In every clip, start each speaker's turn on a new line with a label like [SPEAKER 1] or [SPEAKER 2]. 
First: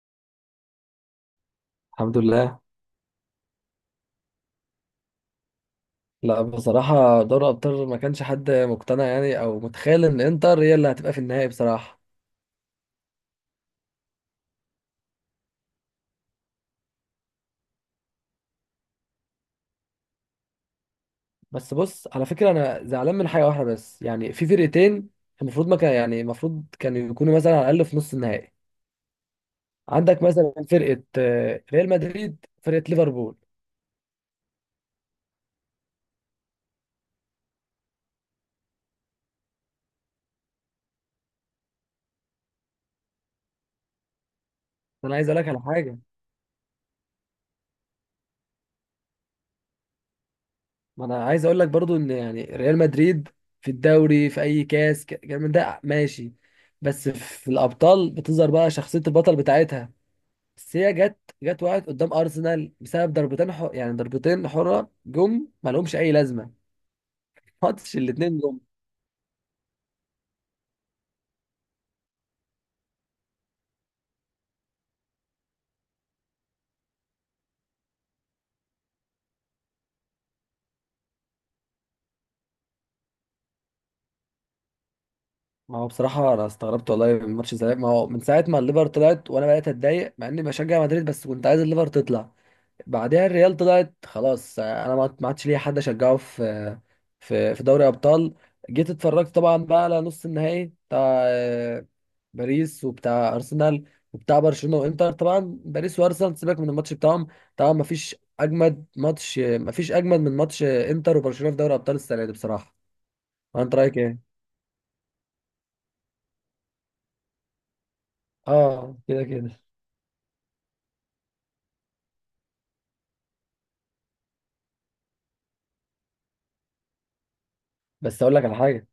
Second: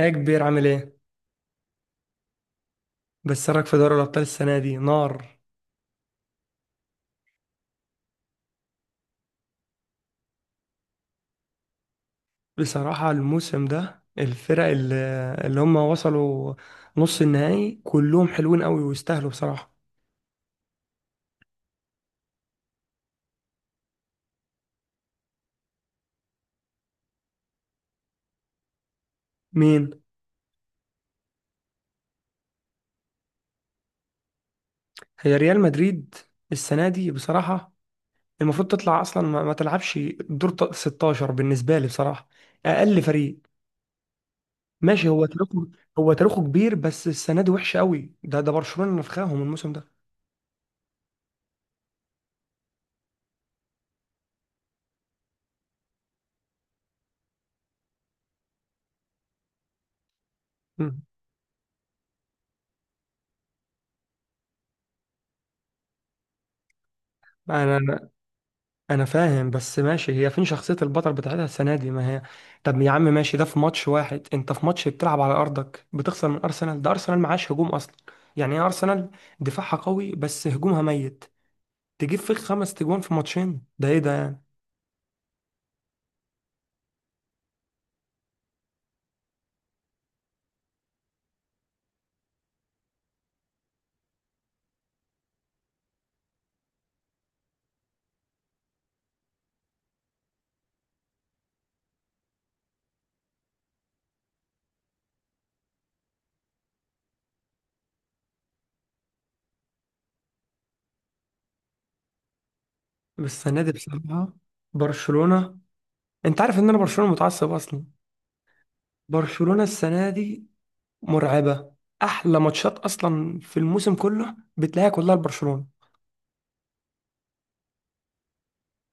[SPEAKER 1] ايه يا كبير، عامل ايه؟
[SPEAKER 2] الحمد لله.
[SPEAKER 1] بس رايك في دوري الأبطال السنة دي نار.
[SPEAKER 2] لا بصراحة دوري أبطال ما كانش حد مقتنع أو متخيل إن إنتر هي اللي هتبقى في النهائي بصراحة.
[SPEAKER 1] بصراحة الموسم ده الفرق اللي هم وصلوا نص النهائي كلهم حلوين قوي ويستاهلوا بصراحة.
[SPEAKER 2] بس بص على فكرة أنا زعلان من حاجة واحدة بس، في فرقتين المفروض ما كان، المفروض كانوا يكونوا مثلا على الأقل في نص النهائي.
[SPEAKER 1] مين؟
[SPEAKER 2] عندك مثلا فرقة ريال مدريد، فرقة ليفربول.
[SPEAKER 1] هي ريال مدريد السنة دي بصراحة المفروض تطلع أصلا ما تلعبش دور 16 بالنسبة لي بصراحة. أقل فريق، ماشي
[SPEAKER 2] أنا
[SPEAKER 1] هو
[SPEAKER 2] عايز أقول لك على
[SPEAKER 1] تاريخه.
[SPEAKER 2] حاجة،
[SPEAKER 1] هو تاريخه كبير، بس السنة دي وحشة قوي، ده برشلونة نفخاهم الموسم ده.
[SPEAKER 2] ما أنا عايز أقول لك برضو إن ريال مدريد في الدوري في أي كاس كلام من ده ماشي، بس في الأبطال بتظهر بقى شخصية البطل بتاعتها. بس هي
[SPEAKER 1] مم.
[SPEAKER 2] جت، وقعت قدام ارسنال بسبب ضربتين يعني ضربتين حره جم ما لهمش اي لازمه. ماتش
[SPEAKER 1] أنا
[SPEAKER 2] الاثنين جم.
[SPEAKER 1] انا فاهم، بس ماشي هي فين شخصية البطل بتاعتها السنة دي ما هي. طب يا عم ماشي، ده في ماتش واحد انت في ماتش بتلعب على ارضك بتخسر من ارسنال، ده ارسنال معاش هجوم اصلا. يعني ايه ارسنال؟ دفاعها قوي بس هجومها ميت. تجيب فيك خمس تجوان في ماتشين، ده ايه ده يعني؟
[SPEAKER 2] ما هو بصراحه انا استغربت والله من ماتش الذهاب، ما هو من ساعه ما الليفر طلعت وانا بقيت اتضايق مع اني بشجع مدريد، بس كنت عايز الليفر تطلع. بعدها الريال طلعت خلاص، انا ما عادش ليا حد اشجعه في، في دوري ابطال. جيت اتفرجت طبعا بقى على نص النهائي بتاع باريس وبتاع ارسنال وبتاع برشلونه وانتر. طبعا باريس وارسنال سيبك من الماتش بتاعهم، طبعا ما فيش اجمد ماتش، ما فيش اجمد من ماتش انتر وبرشلونه في دوري ابطال السنه دي بصراحه.
[SPEAKER 1] بس السنة دي
[SPEAKER 2] وانت رايك ايه؟
[SPEAKER 1] بصراحة برشلونة، انت عارف ان انا برشلونة متعصب اصلا.
[SPEAKER 2] اه كده كده.
[SPEAKER 1] برشلونة السنة دي مرعبة. احلى ماتشات اصلا في الموسم كله بتلاقيها كلها لبرشلونة.
[SPEAKER 2] بس اقول لك على حاجه.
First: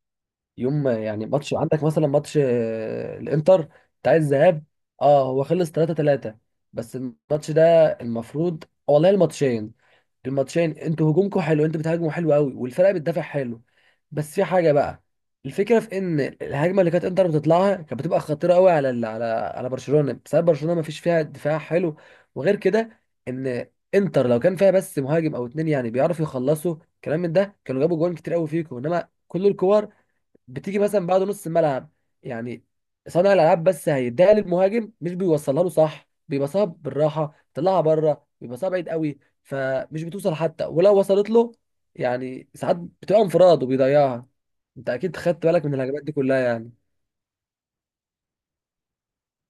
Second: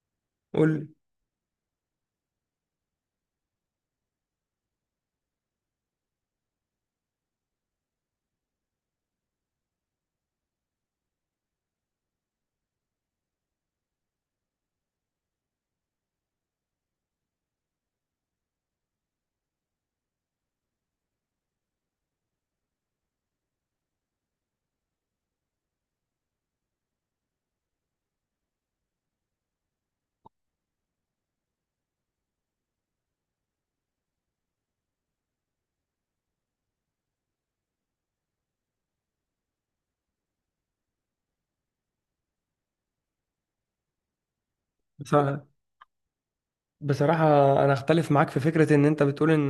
[SPEAKER 1] قول
[SPEAKER 2] يوم
[SPEAKER 1] لي.
[SPEAKER 2] ما- يعني ماتش عندك مثلا ماتش الانتر بتاع الذهاب، اه هو خلص 3 3. بس الماتش ده المفروض والله، الماتشين انتوا هجومكم حلو، انتوا بتهاجموا حلو قوي والفرقه بتدافع حلو. بس في حاجه بقى، الفكره في ان الهجمه اللي كانت انتر بتطلعها كانت بتبقى خطيره قوي على على برشلونه، بسبب برشلونه ما فيش فيها دفاع حلو. وغير كده، ان انتر لو كان فيها بس مهاجم او اتنين بيعرفوا يخلصوا كلام من ده، كانوا جابوا جوان كتير قوي فيكم. انما كل الكور بتيجي مثلا بعد نص الملعب، يعني صانع الالعاب بس هيديها للمهاجم مش بيوصلها له صح، بيبقى صعب. بالراحه طلعها بره بيبقى صعب بعيد قوي، فمش بتوصل. حتى ولو وصلت له، يعني ساعات بتبقى انفراد وبيضيعها. انت اكيد خدت
[SPEAKER 1] بس-
[SPEAKER 2] بالك من الهجمات دي كلها يعني.
[SPEAKER 1] بصراحة، أنا أختلف معاك في فكرة إن أنت بتقول إن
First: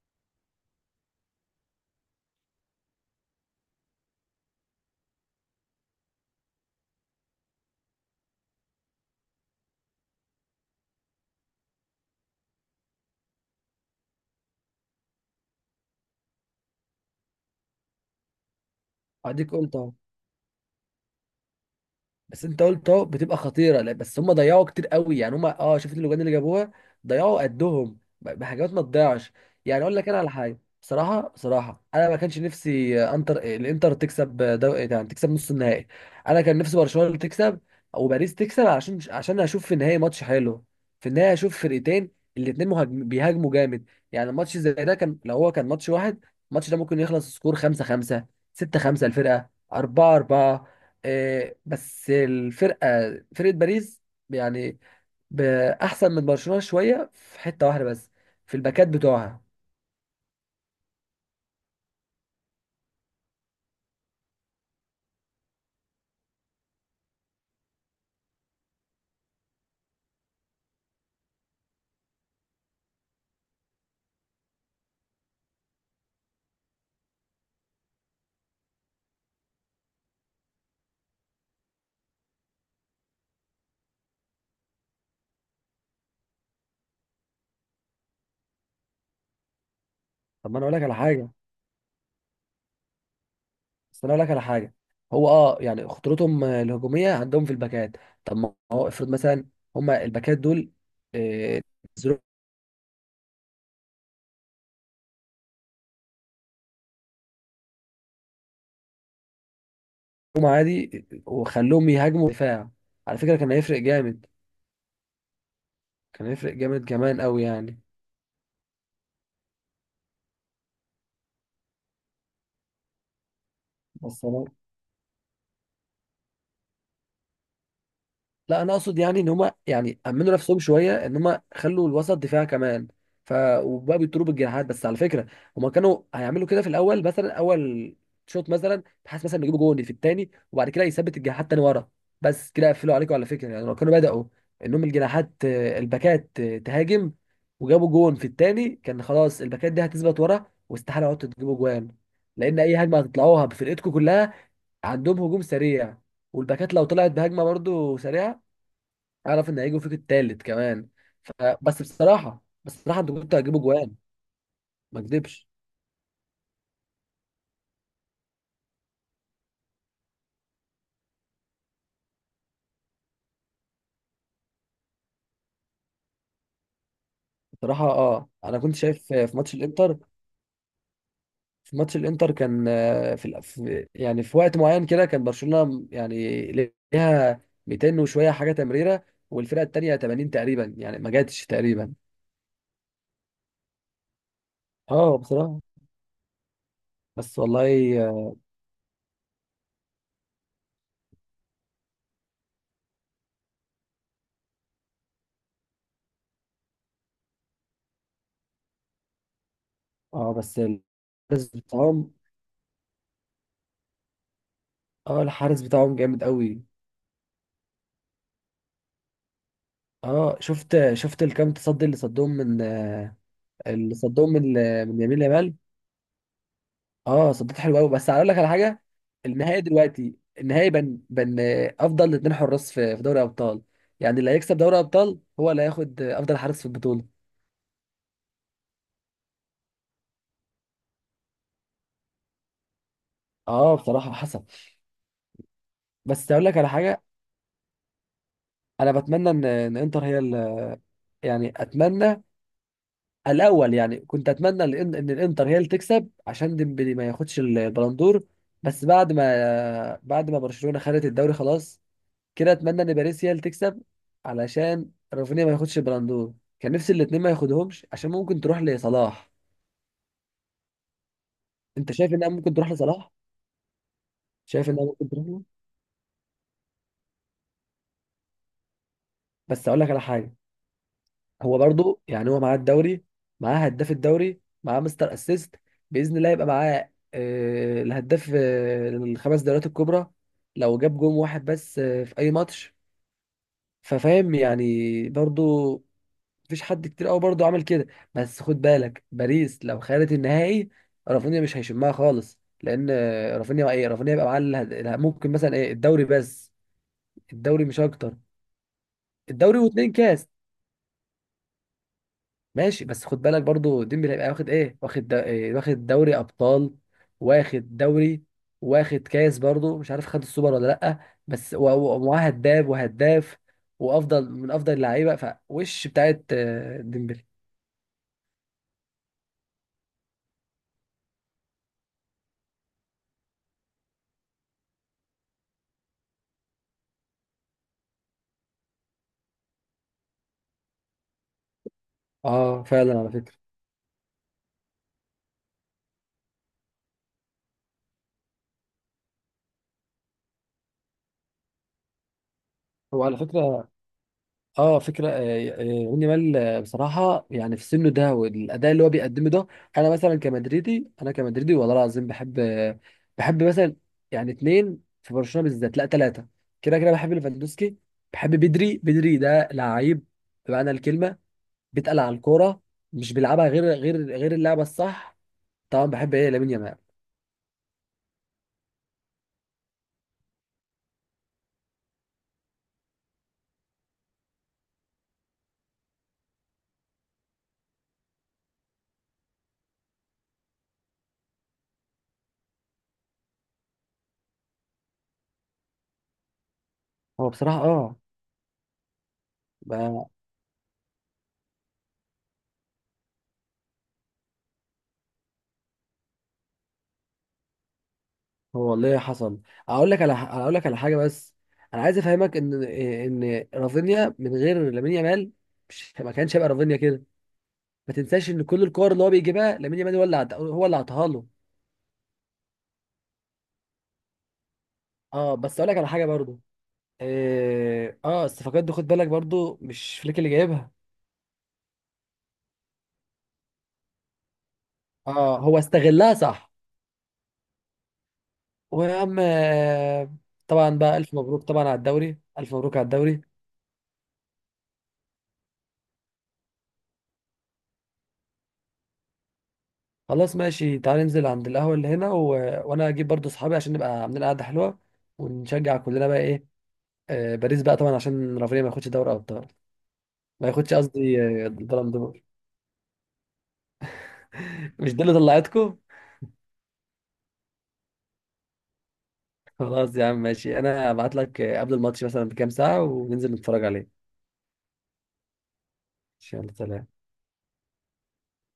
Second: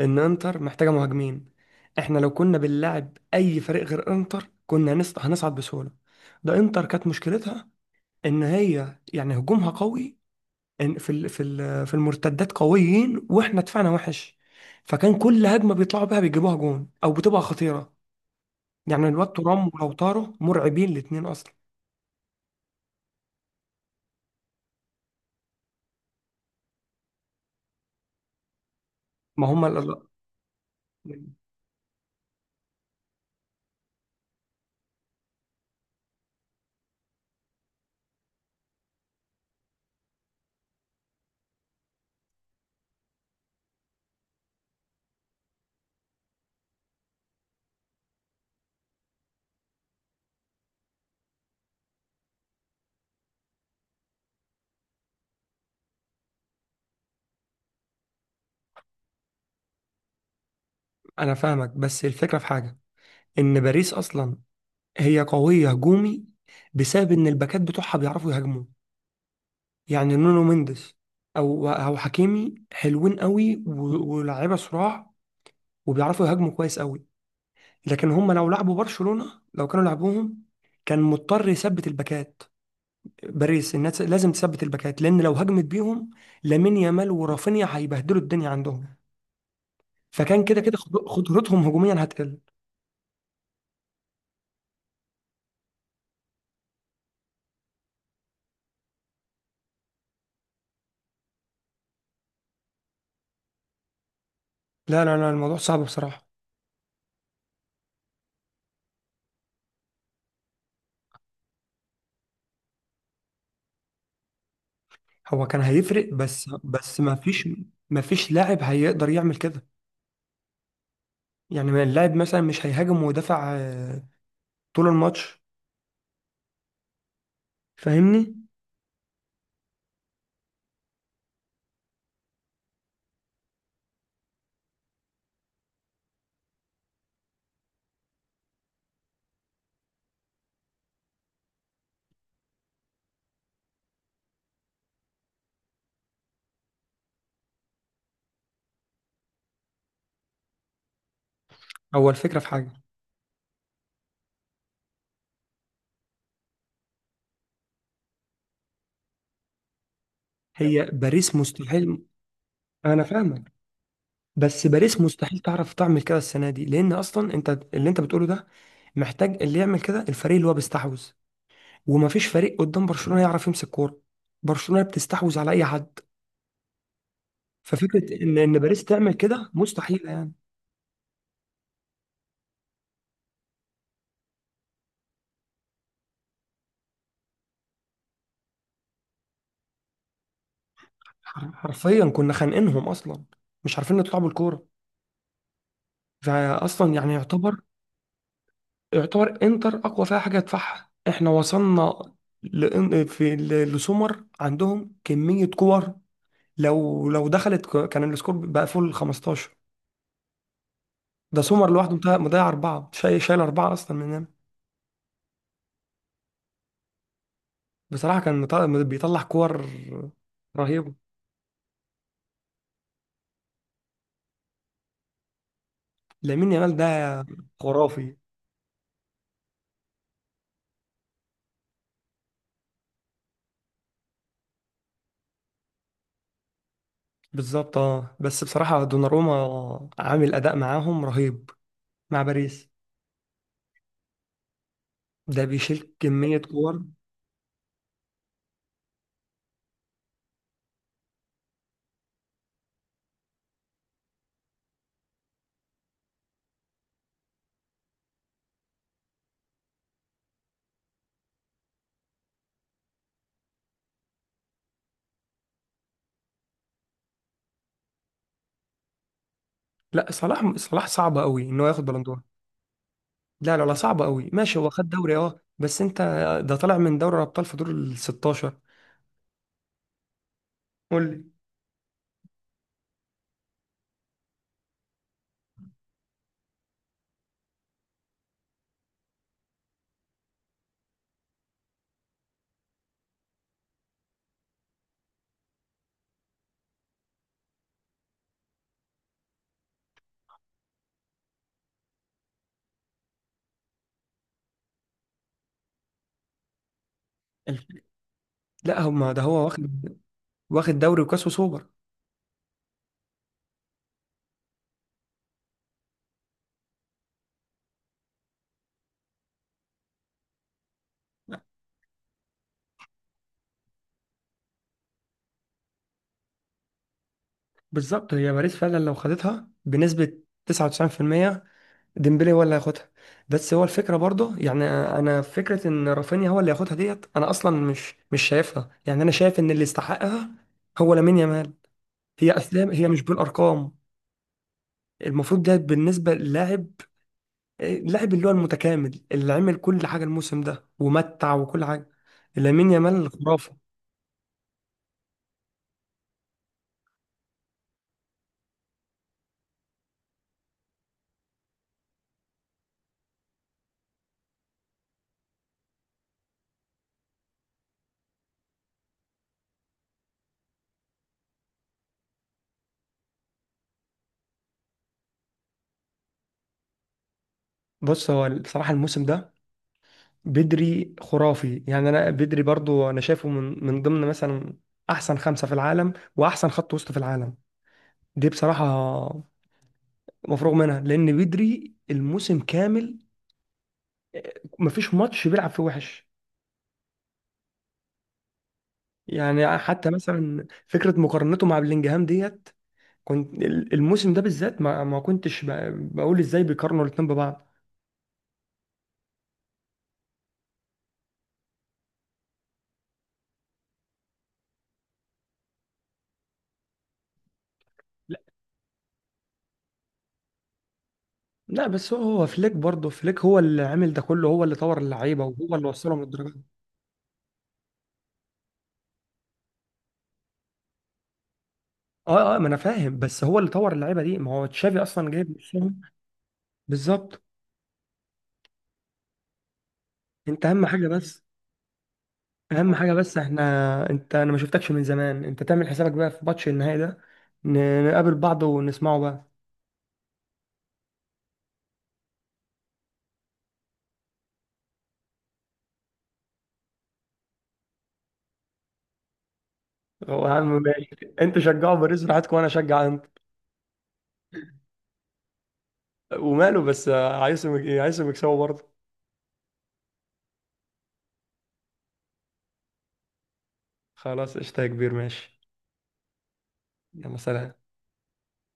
[SPEAKER 1] إن إنتر محتاجة مهاجمين، إحنا لو كنا بنلعب أي فريق غير إنتر كنا هنصعد بسهولة، ده إنتر كانت مشكلتها إن هي يعني هجومها قوي، إن في المرتدات قويين وإحنا دفاعنا وحش، فكان كل هجمة بيطلعوا بيها بيجيبوها جون أو بتبقى خطيرة، يعني الواد
[SPEAKER 2] اديك
[SPEAKER 1] ترام
[SPEAKER 2] قلت اهو،
[SPEAKER 1] ولوتارو مرعبين الاتنين أصلا.
[SPEAKER 2] بس انت قلت اهو بتبقى خطيره. لا بس هم ضيعوا كتير قوي يعني، هم اه شفت اللجان اللي جابوها، ضيعوا قدهم بحاجات ما تضيعش.
[SPEAKER 1] ما هما
[SPEAKER 2] يعني اقول
[SPEAKER 1] ال-
[SPEAKER 2] لك انا على حاجه بصراحه، انا ما كانش نفسي آه، انتر آه، الانتر تكسب، آه، دو... إيه، يعني تكسب نص النهائي. انا كان نفسي برشلونه اللي تكسب او باريس تكسب، عشان هشوف في النهائي ماتش حلو. في النهائي هشوف فرقتين الاتنين بيهاجموا جامد، يعني الماتش زي ده كان، لو هو كان ماتش واحد الماتش ده ممكن يخلص سكور 5 5، 6 5، الفرقه 4 4. بس الفرقه، فرقه باريس يعني ب- احسن من برشلونه شويه في حته واحده بس، في الباكات بتوعها.
[SPEAKER 1] أنا فاهمك، بس الفكرة في حاجة، إن باريس أصلا هي قوية هجومي بسبب إن الباكات بتوعها بيعرفوا يهاجموا، يعني نونو مينديز أو حكيمي حلوين قوي، ولاعيبة صراع وبيعرفوا يهاجموا كويس قوي. لكن هم لو لعبوا برشلونة، لو كانوا لعبوهم كان مضطر يثبت الباكات. باريس الناس لازم تثبت الباكات لأن لو هجمت بيهم لامين يامال ورافينيا هيبهدلوا الدنيا عندهم، فكان
[SPEAKER 2] طب ما
[SPEAKER 1] كده
[SPEAKER 2] انا اقول
[SPEAKER 1] كده
[SPEAKER 2] لك على حاجه
[SPEAKER 1] خطورتهم هجوميا هتقل.
[SPEAKER 2] بس انا اقول لك على حاجه، هو اه يعني خطورتهم الهجوميه عندهم في الباكات. طب ما هو افرض مثلا هما الباكات دول آه، نزلوهم
[SPEAKER 1] لا لا لا، الموضوع صعب بصراحة.
[SPEAKER 2] عادي وخلوهم يهاجموا دفاع، على فكره كان هيفرق جامد،
[SPEAKER 1] هو كان هيفرق،
[SPEAKER 2] كان
[SPEAKER 1] بس
[SPEAKER 2] هيفرق جامد
[SPEAKER 1] بس ما
[SPEAKER 2] كمان قوي
[SPEAKER 1] فيش،
[SPEAKER 2] يعني.
[SPEAKER 1] ما فيش لاعب هيقدر يعمل كده. يعني ما اللاعب مثلا مش هيهاجم ويدافع
[SPEAKER 2] بس انا
[SPEAKER 1] طول الماتش، فاهمني.
[SPEAKER 2] لا انا اقصد يعني ان هما، يعني امنوا نفسهم شويه ان هما خلوا الوسط دفاع كمان، ف وبقى بيضربوا بالجناحات. بس على فكره هما كانوا هيعملوا كده في الاول مثلا، اول شوط مثلا، بحيث مثلا يجيبوا جون في الثاني وبعد كده يثبت الجناحات تاني ورا. بس كده يقفلوا عليكم على فكره، يعني لو كانوا بداوا انهم الجناحات، الباكات تهاجم وجابوا جون في الثاني، كان خلاص الباكات دي هتثبت ورا، واستحاله عدتوا تجيبوا جوان.
[SPEAKER 1] هو الفكرة في
[SPEAKER 2] لان اي
[SPEAKER 1] حاجة،
[SPEAKER 2] هجمه هتطلعوها بفرقتكم كلها، عندهم هجوم سريع، والباكات لو طلعت بهجمه برضو سريعه، اعرف ان هيجوا فيك التالت
[SPEAKER 1] هي
[SPEAKER 2] كمان. ف...
[SPEAKER 1] باريس
[SPEAKER 2] بس
[SPEAKER 1] مستحيل.
[SPEAKER 2] بصراحه،
[SPEAKER 1] انا
[SPEAKER 2] انتوا كنتوا
[SPEAKER 1] فاهمك،
[SPEAKER 2] هتجيبوا جوان،
[SPEAKER 1] بس
[SPEAKER 2] ما
[SPEAKER 1] باريس مستحيل
[SPEAKER 2] اكذبش.
[SPEAKER 1] تعرف تعمل كده السنة دي لان اصلا انت اللي انت بتقوله ده محتاج اللي يعمل كده الفريق اللي هو بيستحوذ، وما فيش فريق قدام برشلونة يعرف يمسك كورة، برشلونة بتستحوذ على اي حد.
[SPEAKER 2] بصراحه
[SPEAKER 1] ففكرة
[SPEAKER 2] اه،
[SPEAKER 1] ان
[SPEAKER 2] انا كنت
[SPEAKER 1] باريس
[SPEAKER 2] شايف
[SPEAKER 1] تعمل
[SPEAKER 2] في
[SPEAKER 1] كده
[SPEAKER 2] ماتش
[SPEAKER 1] مستحيلة يعني.
[SPEAKER 2] في ماتش الانتر كان آه، في, الأف- يعني في وقت معين كده كان برشلونه يعني ليها 200 وشويه حاجه تمريره والفرقه التانيه 80 تقريبا، يعني ما جاتش تقريبا.
[SPEAKER 1] حرفيا كنا خانقينهم اصلا، مش عارفين نطلع بالكوره.
[SPEAKER 2] اه بصراحه.
[SPEAKER 1] فاصلا يعني
[SPEAKER 2] بس
[SPEAKER 1] يعتبر
[SPEAKER 2] والله. اه،
[SPEAKER 1] يعتبر انتر اقوى فيها حاجه يدفعها احنا وصلنا لسومر عندهم كميه كور. لو دخلت كان السكور بقى فوق ال 15.
[SPEAKER 2] بس
[SPEAKER 1] ده
[SPEAKER 2] الحارس
[SPEAKER 1] سومر لوحده
[SPEAKER 2] بتاعهم،
[SPEAKER 1] مضيع مضيع اربعه، شايل شايل اربعه اصلا مننا.
[SPEAKER 2] اه الحارس بتاعهم جامد قوي.
[SPEAKER 1] بصراحه كان بيطلع كور
[SPEAKER 2] اه
[SPEAKER 1] رهيبه.
[SPEAKER 2] شفت الكام تصدي اللي صدهم من، اللي صدهم من من يمين لمال.
[SPEAKER 1] لامين يامال ده
[SPEAKER 2] اه صدت حلو قوي. بس
[SPEAKER 1] خرافي.
[SPEAKER 2] هقول لك على حاجه، النهائي دلوقتي النهائي بن بن افضل اتنين حراس في، في دوري ابطال، يعني اللي هيكسب دوري ابطال هو اللي هياخد افضل حارس في البطوله.
[SPEAKER 1] بالظبط. اه بس بصراحه دوناروما عامل اداء معاهم رهيب مع باريس،
[SPEAKER 2] اه بصراحه حصل.
[SPEAKER 1] ده بيشيل
[SPEAKER 2] بس
[SPEAKER 1] كمية
[SPEAKER 2] هقول لك على
[SPEAKER 1] كور.
[SPEAKER 2] حاجه، انا بتمنى ان انتر هي اتمنى الاول، يعني كنت اتمنى ان الانتر هي اللي تكسب عشان ديمبلي ما ياخدش البلندور. بس بعد ما برشلونه خدت الدوري خلاص كده، اتمنى ان باريس هي اللي تكسب علشان رافينيا ما ياخدش البلندور. كان نفسي الاتنين ما ياخدهمش عشان ممكن تروح لصلاح.
[SPEAKER 1] لا، صلاح صلاح صعب قوي ان هو ياخد
[SPEAKER 2] انت شايف
[SPEAKER 1] بلندور.
[SPEAKER 2] انها ممكن تروح لصلاح؟
[SPEAKER 1] لا لا لا، صعب قوي. ماشي هو
[SPEAKER 2] شايف انها
[SPEAKER 1] خد
[SPEAKER 2] ممكن
[SPEAKER 1] دوري
[SPEAKER 2] تروح
[SPEAKER 1] اه،
[SPEAKER 2] له؟
[SPEAKER 1] بس انت، ده طالع من دوري الابطال في دور ال 16.
[SPEAKER 2] بس اقول لك على حاجه،
[SPEAKER 1] قول لي.
[SPEAKER 2] هو برضو يعني هو معاه الدوري، معاه هداف الدوري، معاه مستر اسيست، باذن الله يبقى معاه الهداف الخمس دوريات الكبرى لو جاب جون واحد بس في اي ماتش. ففاهم يعني برضو مفيش حد كتير قوي برضه عمل كده. بس خد بالك باريس لو خدت النهائي، رافينيا مش هيشمها خالص، لان رافينيا يبقى معاه ممكن مثلا ايه الدوري بس، الدوري
[SPEAKER 1] الف-
[SPEAKER 2] مش اكتر،
[SPEAKER 1] لا هما ده هو
[SPEAKER 2] الدوري واتنين
[SPEAKER 1] واخد،
[SPEAKER 2] كاس.
[SPEAKER 1] واخد دوري وكاس وسوبر.
[SPEAKER 2] ماشي بس خد بالك برضه ديمبلي هيبقى واخد ايه، واخد دا- إيه؟ واخد دوري ابطال، واخد دوري، واخد كاس، برضه مش عارف خد السوبر ولا لا. بس ومعاه هداف، وافضل من افضل اللعيبه فوش بتاعت ديمبلي.
[SPEAKER 1] بالظبط، هي باريس فعلا لو خدتها بنسبة 99% ديمبلي هو اللي هياخدها. بس هو الفكرة برضه يعني انا، فكرة ان رافينيا هو اللي هياخدها ديت انا اصلا مش شايفها، يعني انا شايف ان اللي يستحقها هو لامين يامال. هي
[SPEAKER 2] اه
[SPEAKER 1] اسلام، هي
[SPEAKER 2] فعلا
[SPEAKER 1] مش
[SPEAKER 2] على فكره.
[SPEAKER 1] بالارقام المفروض ده، بالنسبة للاعب، اللاعب اللي هو المتكامل اللي عمل كل حاجة الموسم ده ومتع وكل حاجة، لامين
[SPEAKER 2] هو
[SPEAKER 1] يامال
[SPEAKER 2] على
[SPEAKER 1] خرافة.
[SPEAKER 2] فكرة اه فكره يمين يامال، بصراحه يعني في سنه ده والاداء اللي هو بيقدمه ده، انا مثلا كمدريدي، انا كمدريدي والله العظيم بحب مثلا، يعني اتنين في برشلونه بالذات، لا ثلاثه. كده كده بحب ليفاندوسكي، بحب بدري. بدري ده لعيب بمعنى الكلمه، بيتقل على الكوره، مش بيلعبها غير اللعبه الصح. طبعا بحب ايه لامين يامال.
[SPEAKER 1] بص هو بصراحة الموسم ده بدري خرافي، يعني أنا بدري برضو أنا شايفه من ضمن مثلا أحسن خمسة في العالم وأحسن خط وسط في العالم. دي بصراحة مفروغ منها، لأن بدري الموسم كامل مفيش ماتش بيلعب فيه وحش،
[SPEAKER 2] هو بصراحه اه،
[SPEAKER 1] يعني حتى مثلا فكرة مقارنته مع بلينجهام ديت كنت، الموسم ده بالذات ما كنتش بقول ازاي بيقارنوا الاتنين ببعض.
[SPEAKER 2] هو والله حصل. اقول لك على حاجه بس، انا عايز افهمك ان رافينيا من غير لامين يامال مش، ما كانش هيبقى رافينيا كده. ما
[SPEAKER 1] لا
[SPEAKER 2] تنساش ان كل الكور اللي هو بيجيبها لامين يامال هو اللي عطاها له.
[SPEAKER 1] لا، بس هو فليك برضه، فليك هو اللي عامل ده كله، هو اللي طور اللعيبة
[SPEAKER 2] اه
[SPEAKER 1] وهو
[SPEAKER 2] بس
[SPEAKER 1] اللي
[SPEAKER 2] اقول لك على
[SPEAKER 1] وصلهم
[SPEAKER 2] حاجه
[SPEAKER 1] للدرجة
[SPEAKER 2] برضو،
[SPEAKER 1] دي.
[SPEAKER 2] اه الصفقات دي خد بالك برضو مش فليك اللي جايبها.
[SPEAKER 1] اه اه، ما انا فاهم، بس هو اللي طور اللعيبة دي ما هو تشافي اصلا جايب
[SPEAKER 2] اه هو
[SPEAKER 1] نفسهم.
[SPEAKER 2] استغلها صح.
[SPEAKER 1] بالظبط.
[SPEAKER 2] ويا عم
[SPEAKER 1] اهم
[SPEAKER 2] طبعا
[SPEAKER 1] حاجة
[SPEAKER 2] بقى الف
[SPEAKER 1] بس،
[SPEAKER 2] مبروك طبعا على الدوري، الف مبروك على الدوري.
[SPEAKER 1] احنا، انا ما شفتكش من زمان، انت تعمل حسابك بقى في ماتش النهائي ده، نقابل بعض ونسمعه بقى.
[SPEAKER 2] خلاص ماشي، تعالى ننزل عند القهوة اللي هنا وانا اجيب برضو اصحابي عشان نبقى عاملين قعدة حلوة، ونشجع كلنا بقى ايه، آه باريس بقى طبعا عشان رافينيا ما ياخدش دوري ابطال،
[SPEAKER 1] هو
[SPEAKER 2] ما ياخدش قصدي
[SPEAKER 1] انت شجعه
[SPEAKER 2] البالون
[SPEAKER 1] باريس
[SPEAKER 2] دور.
[SPEAKER 1] براحتكم وانا اشجع.
[SPEAKER 2] مش دي اللي طلعتكم.
[SPEAKER 1] وماله، بس عايزهم يكسبوا برضه.
[SPEAKER 2] خلاص يا عم ماشي، انا هبعت لك قبل الماتش مثلا بكام ساعة وننزل نتفرج عليه.
[SPEAKER 1] خلاص قشطة يا كبير ماشي.
[SPEAKER 2] يلا سلام.
[SPEAKER 1] يلا سلام.